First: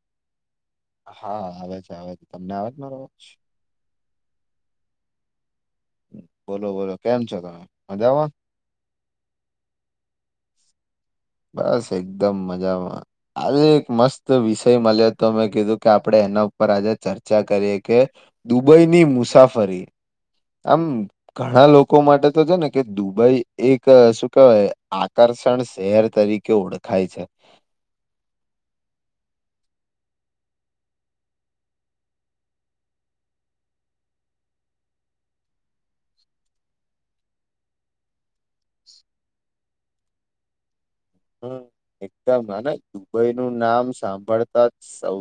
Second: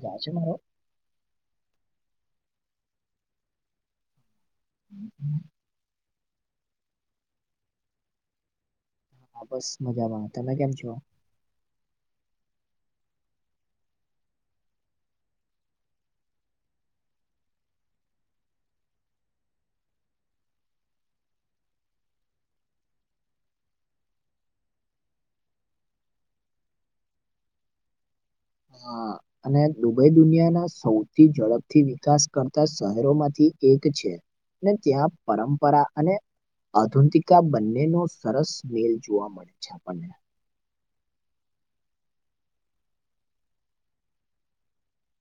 વાર છે મારો હા આવે છે આવે છે તમને આવે છે મારો આવાજ [inaudible] બોલો બોલો કેમ છો તમે મજામાં. હા બસ મજામાં તમે કેમ છો. બસ એકદમ મજામાં આ એક મસ્ત વિષય મળ્યો તો મેં કીધું કે આપડે એના ઉપર આજે ચર્ચા કરીએ કે દુબઈની મુસાફરી આમ ઘણા લોકો માટે તો છે ને કે દુબઈ એક શું કેવાય આકાર ષણ શહેર તરીકે ઓળખાય છે. હા અને દુબઈ દુનિયાના સૌથી ઝડપથી વિકાસ કરતા શહેરોમાંથી એક છે. ને ત્યાં પરંપરા અને આધુતિકા બંનેનો સરસ મેલ જોવા મળે છે આપણને હમ્મ. એકદમ અને દુબઈ નું નામ સાંભળતા સૌ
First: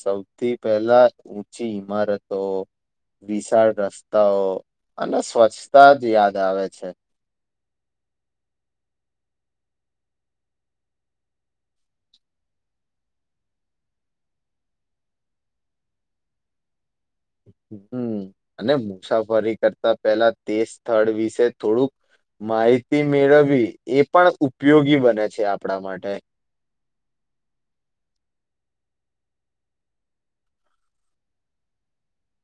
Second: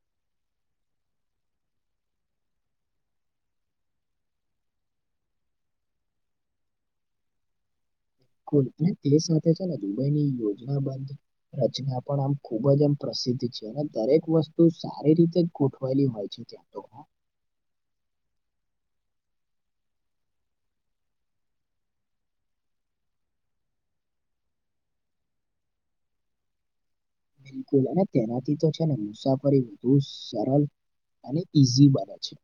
સૌથી પહેલા ઊંચી ઇમારતો વિશાળ રસ્તાઓ અને સ્વચ્છતા જ યાદ આવે છે. [inaudible] પૂલ અને તે સાથે ને દુબઈની યોજના બંધ રચના પણ આમ ખુબ જ એમ પ્ર સીધ છે અને દરેક વસ્તુ સારી રીતે ગોઠવાયેલી હોય છે ત્યાં તો હમ્મ અને મુસાફરી કરતા પેલા તે સ્થળ વિશે થોડુંક માહિતી મેળવવી એ પણ ઉપયોગી બને છે આપણા માટે બિલકુલ અને તેનાથી તો છે ને મુસાફરી વધુ સરલ અને ઈઝી બને છે.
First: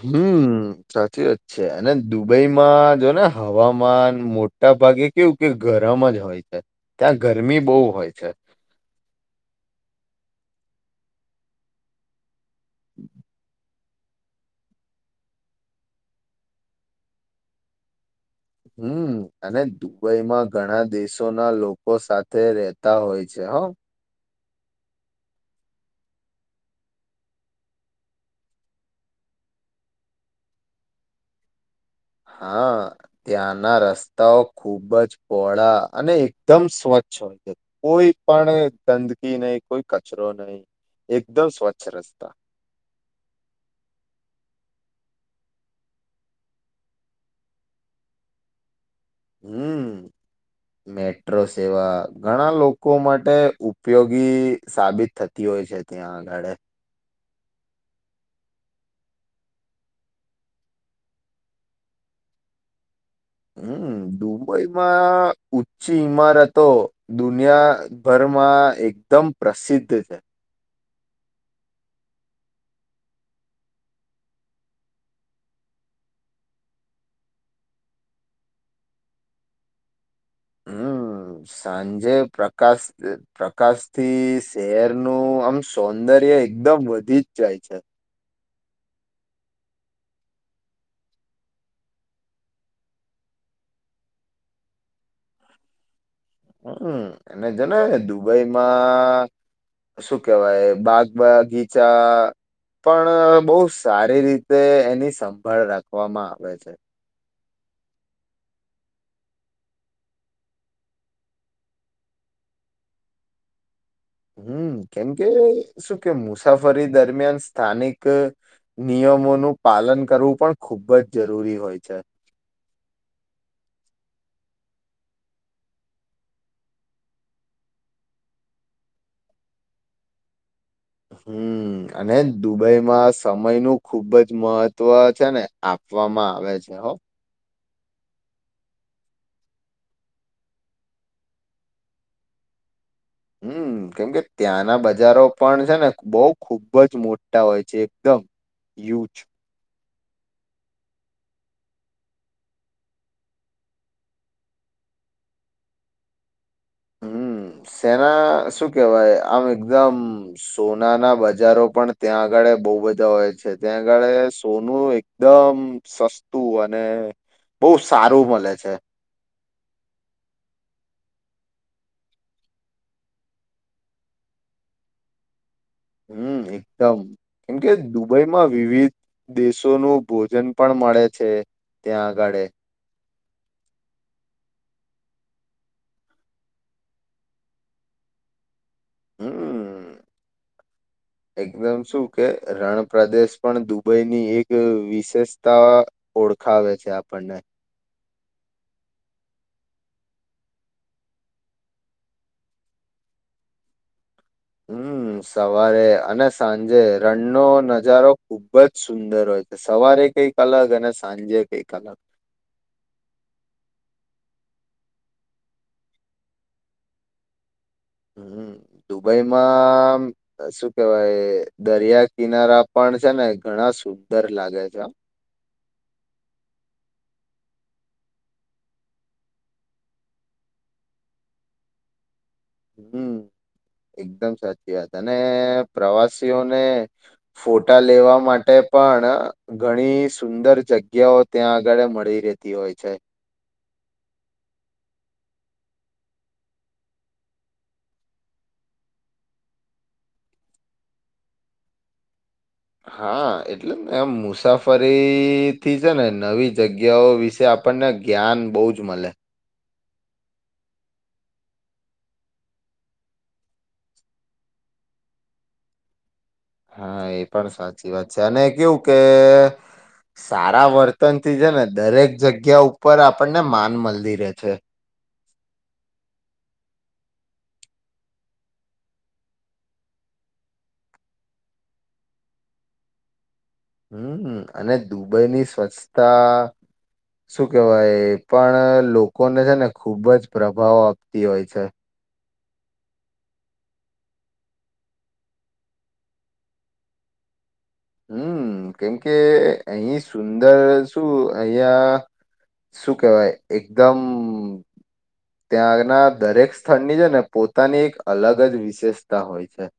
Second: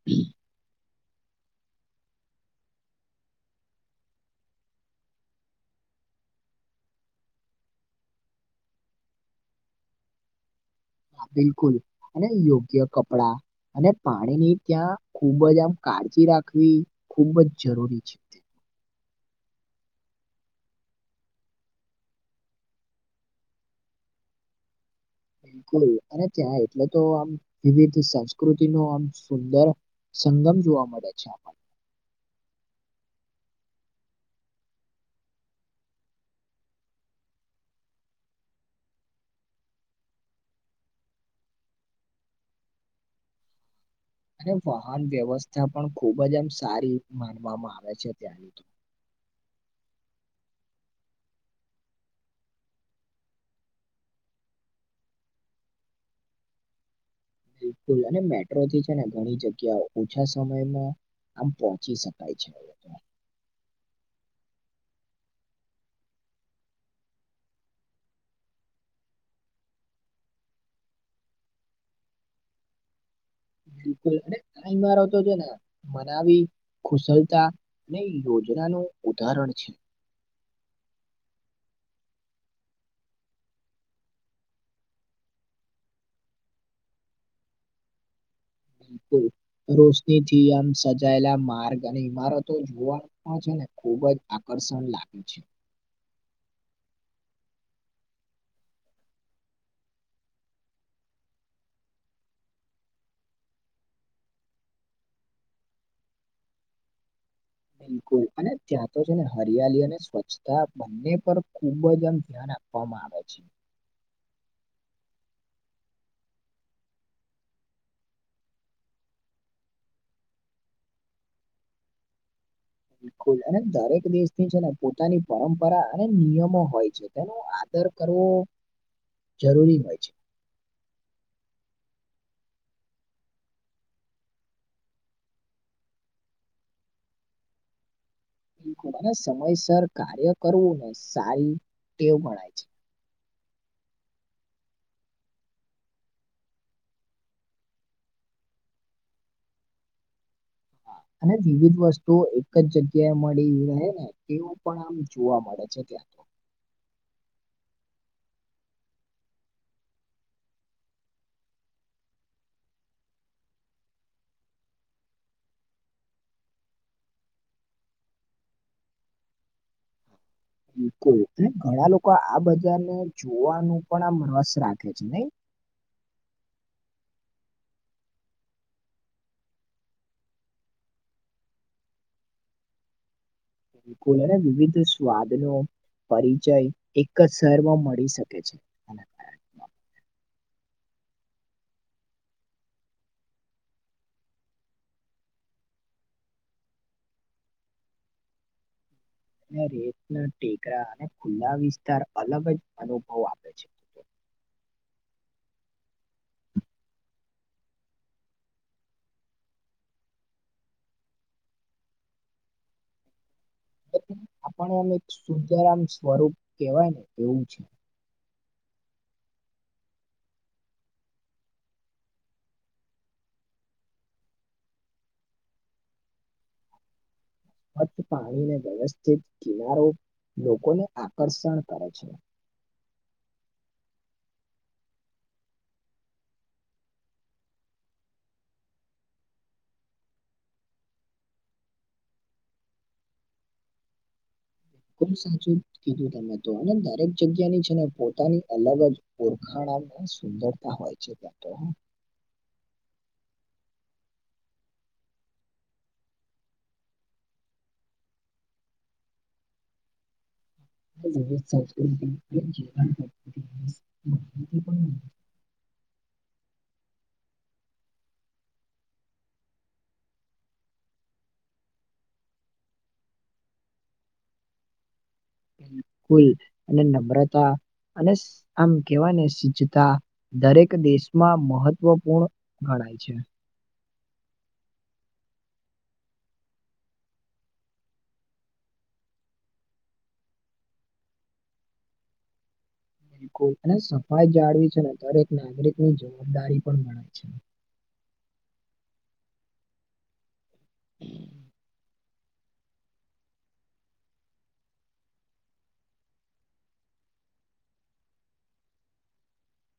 હમ્મ સાચી વાત છે અને દુબઈમાં જો ને હવામાન મોટા ભાગે કેવું કે ગર રમ જ હોય છે ત્યાં ગરમી બહુ હોય છે. હા બિલકુલ અને યોગ્ય કપડા અને પાણીની ત્યાં ખૂબ જ આમ કાળજી રાખવી ખૂબ જ જરૂરી છે. હમ અને દુબઈમાં ઘણા દેશોના લોકો સાથે રેતા હોય છે. હઓ બિલકુલ અને ત્યાં એટલે તો આમ વિવિધ સંસ્કૃતિનુ આમ સુંદર સંગમ જોવા મળે છે આપણ હા ત્યાંના રસ્તાઓ ખુબ જ પોહળા અને એકદમ સ્વચ્છ છ હોય છે કોઈપણ ગંદકી નહી કોઈ કચરો નય એકદમ સ્વચ્છ રસ્તા અને વાહન વ્યવસ્થા પણ ખૂબજ એમ સારી માનવામાં આવે છે ત્યાની તો હમ મેટ્રો સેવા ઘણા લોકો માટે ઉપયોગી સાબિત થતી હોય છે. ત્યા આગાડે બિલકુલ અને મેટ્રોથી છે ને ઘણી જગ્યા ઓછા સમયમાં આમ પહોંચી શકાય છે. હમ દુબઈમાં ઉંચી ઈમારતો દુનિયા ભર માં એકદમ પ્રસિદ્ધ છે. બિલકુલ અને આ ઇમારો તો છે ને મનાવી કુશલતા ને યોજનાનું ઉદાહરણ છે. હમ સાંજે પ્રકાશ પ્રકાશથી શહેરનું આમ સૌંદ દર્ય એકદમ વધી જ જાય છે. બિલકુલ રોશનીથી આમ સજાયેલા માર્ગ અને ઈમારતો જોવાનું પણ છે ને ખુબજ આકર્ષણ લાગ્યું છે. હમ અને જને દુબઈમાં શું કેવાય બાગ બગીચા પણ બહુ સારી રીતે એની સંભાળ રાખવામાં આવે છે. બિલકુલ અને ત્યાં તો છે ને હરિયાલી અને સ્વચ્છતા બંને પર ખુબજ એમ ધ્યાન આપ પવામાં આવે છે. હમ કેમકે શું કે મુસાફરી દરમિયાન સ્થાનિક નિયમોનું પાલન કરવું પણ ખૂબજ જરૂરી હોય છે. બિલકુલ અને દરેક દેશની છે ને પોતાની પરંપરા અને નિયમો હોય છે તેનું આ દર કરવો જરૂરી હોય છે. હમ અને દુબઈમાં સમયનુ ખુબજ મહત્વ છે ને આપ આપવામાં આવે છે હ બીલકુલ અને સમયસર કાર્ય કરવું ને સારી ટેવ ગણાય છે. હમ કેમ કે ત્યાંના બજારો પણ છે ને બોવ ખુબજ મોટા હોય છે એકદમ યૂજ [inaudible] અને વિવિધ વસ્તુઓ એક જ જગ્યાએ મળી રહે ને તેવુ પણ આમ જોવા મળે છે ત્યાં તો [inaudible] હમ સેના શું કેવાય આમ એકદમ સોનાના બજારો પણ ત્યાં આગળ બોવ બધા હોય છે ત્યાં આગળે સોનું એકદમ સસ્તું અને બોવ સારું મળે છે. બિલકુલ ઘણા લોકો આ બજારને જોવાનું પણ આમ રસ રાખે છે નય હમ એકદમ કેમકે દુબઈમાં વિવિધ દેશોનું ભોજન પણ મળે છે. ત્યાં આગાડે બિલકુલ અને વિવિધ સ્વાદનો પરિચય એક જ શહેરમાં મળી શકે છે આના કારણે હમ [inaudible] એકદમ શું કે રણ પ્રદેશ પણ દુબઈની એક વિશેષતા ઓળખાવે છે આપણને ને રેતના ટેકરા અને ખુલ્લા વિસ્તાર અલગ જ અનુભવ આપે છે. હમ સવારે અને સાંજે રણનોો નજારો ખુબ જ સુંદર હોય છે સવારે કઈક અલગ અને સાંજે કઈક અલગ આપણે એમ એક શદ્ધારામ સ્વરૂપ કેવાય ને એવું છે હમ દુબઈમાં શું કેવાય દરિયા કિનારા પણ છે ને ઘણા સુંદર લાગે છે સ્ચ્છ પાણીને વ્યવસ્થિત કિનારો લોકોને આકર્ષણ કરે છે હમ એકદમ સાચી વાત અને પ્રવાસીઓને ફોટા લેવા માટે પણ ઘણી સુંદર જગ્યાઓ ત્યાં આગળ મળી રહેતી હોય છે [inaudible] ખૂબ સાચું કીધું તમે તો અને દરેક જગ્યાની છે ને પોતાની અલગ જ ઓરખાણમાં સુંદરતા હોય છે બે [inaudible] હા એટલેને એમ મુસાફરીથી છે ને નવી જગ્યાઓ વિશે આપ આપણને જ્ઞાન બહુ જ મળે સંસ્કૃ અને હા એ પણ સાચી વાત છે અને કેવું કે સારા વર્તનથી છે ને દરેક જગ્યા ઉપર આપણને માન મલ્િરે છે બિલકુલ અને નમ્રતા અને આમ કેવા ને સિ્તા દરેક દેશમાં મહત્વપૂર્ણ છે હમ અને દુબઈની સ્વચ્છતા શું કેહેવાય એ પણ લોકોને છે ને ખૂબ જ પ્રભાવ આપતી હોય છે બિલકુલ અને સફાઈ જાળવી છે ને દરેક નાગરિક ની જવાબદારી પણ મળે છે હમ કેમ કે અહી સુંદર શું અહયા શું કેહેવાય એકદમ ત્યાં આના દરેક સ્થળની છે ને પોતાની એક અલગ જ વિશેષતા હોય છે [inaudible]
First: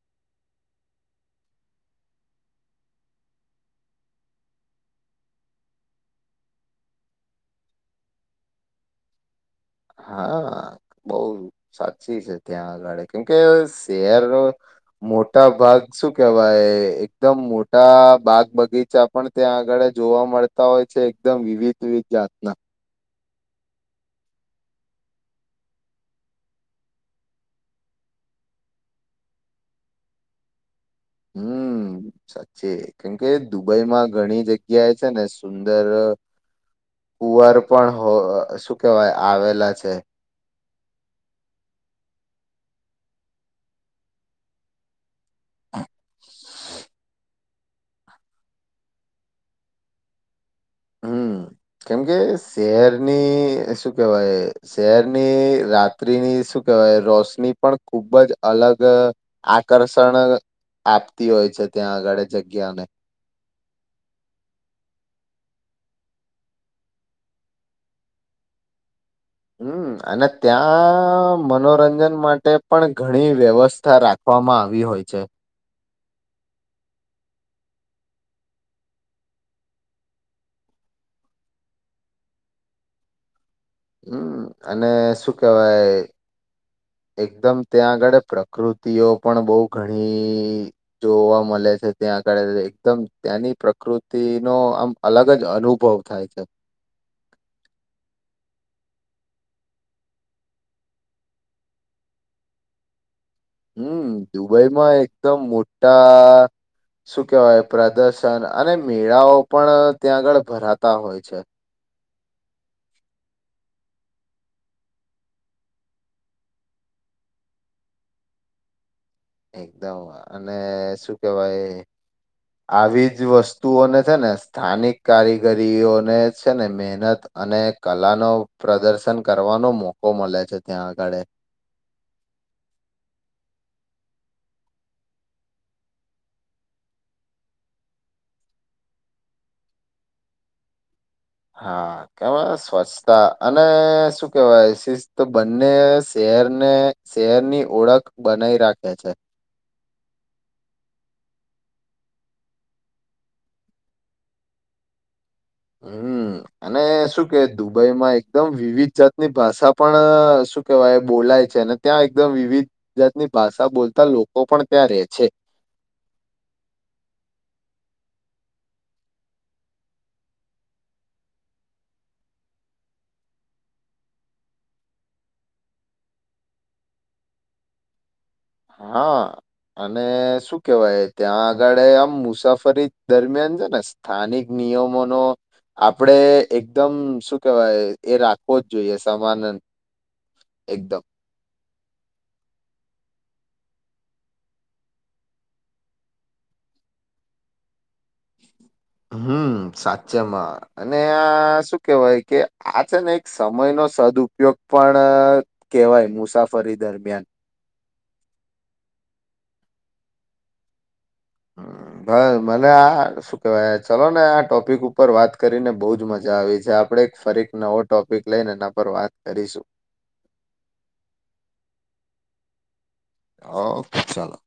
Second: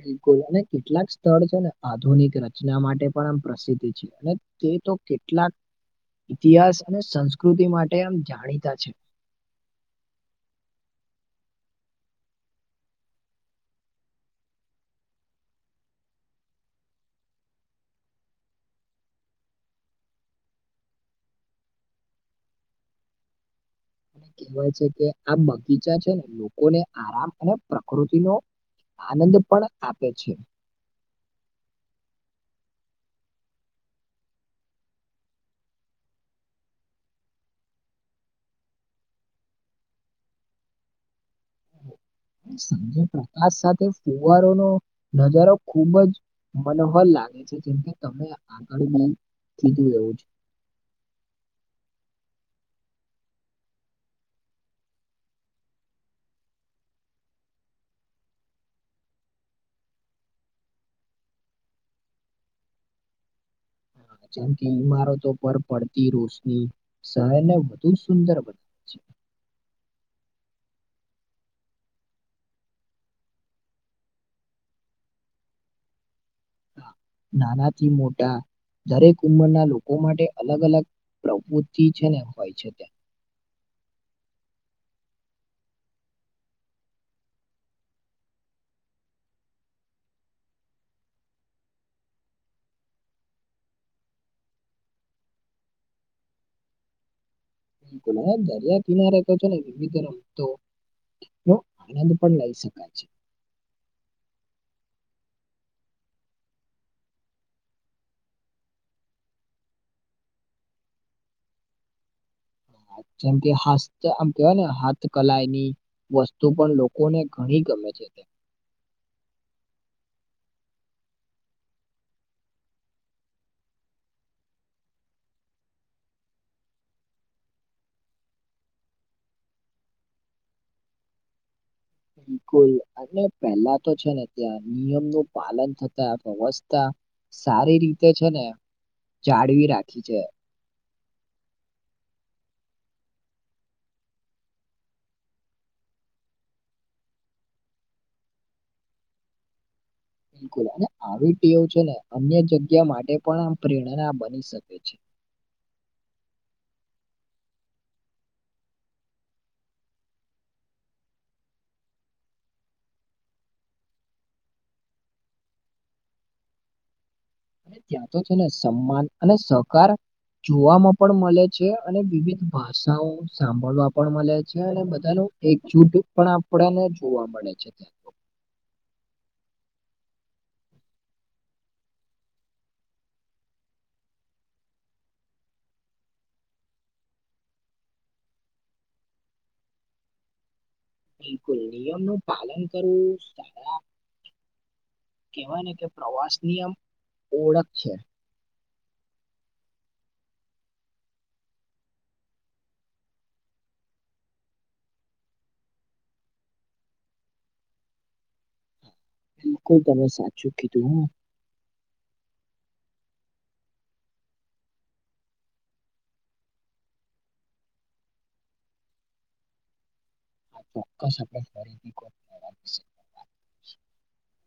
બિલકુલ અને કેટલાક સ્થળ છે ને આધુનિક રચના માટે પણ આમ પ્રસિદ્ધ છ અને એ તો કેટલાક ઇતિહાસ અને સંસ્કૃતિ માટે આમ જાણીતા છે હા બહ સાચી છે ત્યાં આગડે કેમકે શહેરનો મોટા ભાગ શું કેવાય એકદમ મોટા બાગ બગીચા પણ ત્યાં આગળ જોવા મળતા હોય છે એકદમ વિવિધ વી જાતના અને કહેવાય છે કે આ બગીચા છે ને લોકોને આરામ અને પ્રકૃતિનોો આનંદ પણ આપે છે હમ સાચી કેમકે દુબઈમાં ઘણી જગ્યા એ છે ને સુંદર કુવાર પણ શું કહેવાય આવેલા છે [inaudible] સંજય પ્રકાશ સાથે ફુવારો નો નજારો ખુબ જ મનોહલ લાગે છે કેમકે તમે આગળ બ કીધું રહવું છે હમ કેમ કે શહેરની શું કેવાય શહેરની રાત્રિની શું કેવાય રોશની પણ ખુબ જ અલગ આકર્ષણ આપતી હોય છે ત્યાં આગળ જગ્યાને હા, જેમ કે ઈમારતો પર પડતી રોશની શહેરને વધુ સુંદર બનાવે છે. હમ્મ, અને ત્યાં મનોરંજન માટે પણ ઘણી વ્યવસ્થા રાખવા વામાં આવી હોય છે. નાનાથી મોટા દરેક ઉંમરના લોકો માટે અલગ-અલગ પ્રભુતિ છે, ને એમ હોય છે ત્યા હમ્મ અને શું કેહેવાય એકદમ ત્યાં આગળ પ્રકૃતિઓ પણ બહ ઘણી જોવા મળે છે. ત્યાં આગળ એકદમ ત્યાંની પ્રકૃતિનો આમ અલગ જ અનુભવ થાય છે. [inaudible] ગોવા દરિયા કિનારે તો વિવિધ રમતો નો આનંદ પણ લઈ શકાય છે. હમ્મ, દુબઈમાં એકદમ મોટા શું કેહેવાય પ્રદર્શન અને મેળાઓબી પણ ત્યાં આગળ ભરાતા હોય છે. એમ કે હસ્ત આમ કેવાય ને હાથ કલાયની વસ્તુ પણ લોકોને ઘણી ગમે છે, તે એકદમ અને શું કેવાય આવી જ વસ્તુઓને છે, ને સ્થાનિક કારીગરીઓને છે, ને મહેનત અને કલાનો પ્રદર્શન કરવાનો મોકો મળે છે. ત્યાં આગળ બિલકુલ અને પહેલા તો છે, ને ત્યાં નિયમનું પાલન થતા વ્યવસ્થા સારી રીતે છે, ને જાળવી રાખી છે. હા, કેવાય સ્વચ્છતા અને શું કેવાય શિસ્ત બંને શરને શહેરની ઓળખ બનાવી રાખે છે. બિલકુલ અને આવી ટેવ છે, ને અન્ય જગ્યા માટે પણ આમ પ્રેરણા બની શકે છે. હમ્મ અને શું કે દુબઈમાં એકદમ વિવિધ જાતની ભાષા પણ શું કેહેવાય બોલાય છે, અને ત્યાં એકદમ વિવિધ જાતની ભાષા બોલતા લોકો પણ ત્યાં રે છે. [inaudible] અને ત્યાં તો છે, ને સન્માન અને સહકાર જોવાવામાં પણ મળે છે, અને વિવિધ ભાષાઓ સાંભળવા પણ મળે છે. અને બધા ન એકજૂટ પણ આપણને જોવા મળે છે. ત હા. અને શું કેવાય ત્યાં આગળ આમ મુસાફરી દરમિયાન છે, ને સ્થાનિક નિયમનો આપડે એકદમ શું કેહેવાય એ રાખવો જ જોઈએ, સમાનંદ બિલકુલ, નિયમનું પાલન કરવું સારા કહેવાને કે પ્રવાસ નિયમ એ ઓળખ છે. હમ, સાચે માં અને આ શું કેવાય કે આ છે ને એક સમયનો સદ ઉપયોગ પણ કેવાય મુસાફરી દરમિયાન. બિલકુલ તમે સાચું કીધું, હું હા. ભઈ મને આ શું કેવાય ચલોને આ ટોપિક ઉપર વાત કરીને બહ જ મજા આવી છે. પડે એક ફરી એક નવો ટોપિક લઈને એના પર વાત કરીશું. ચોક્કસ આપડે ફરીથી [inaudible] અવ ચાલો.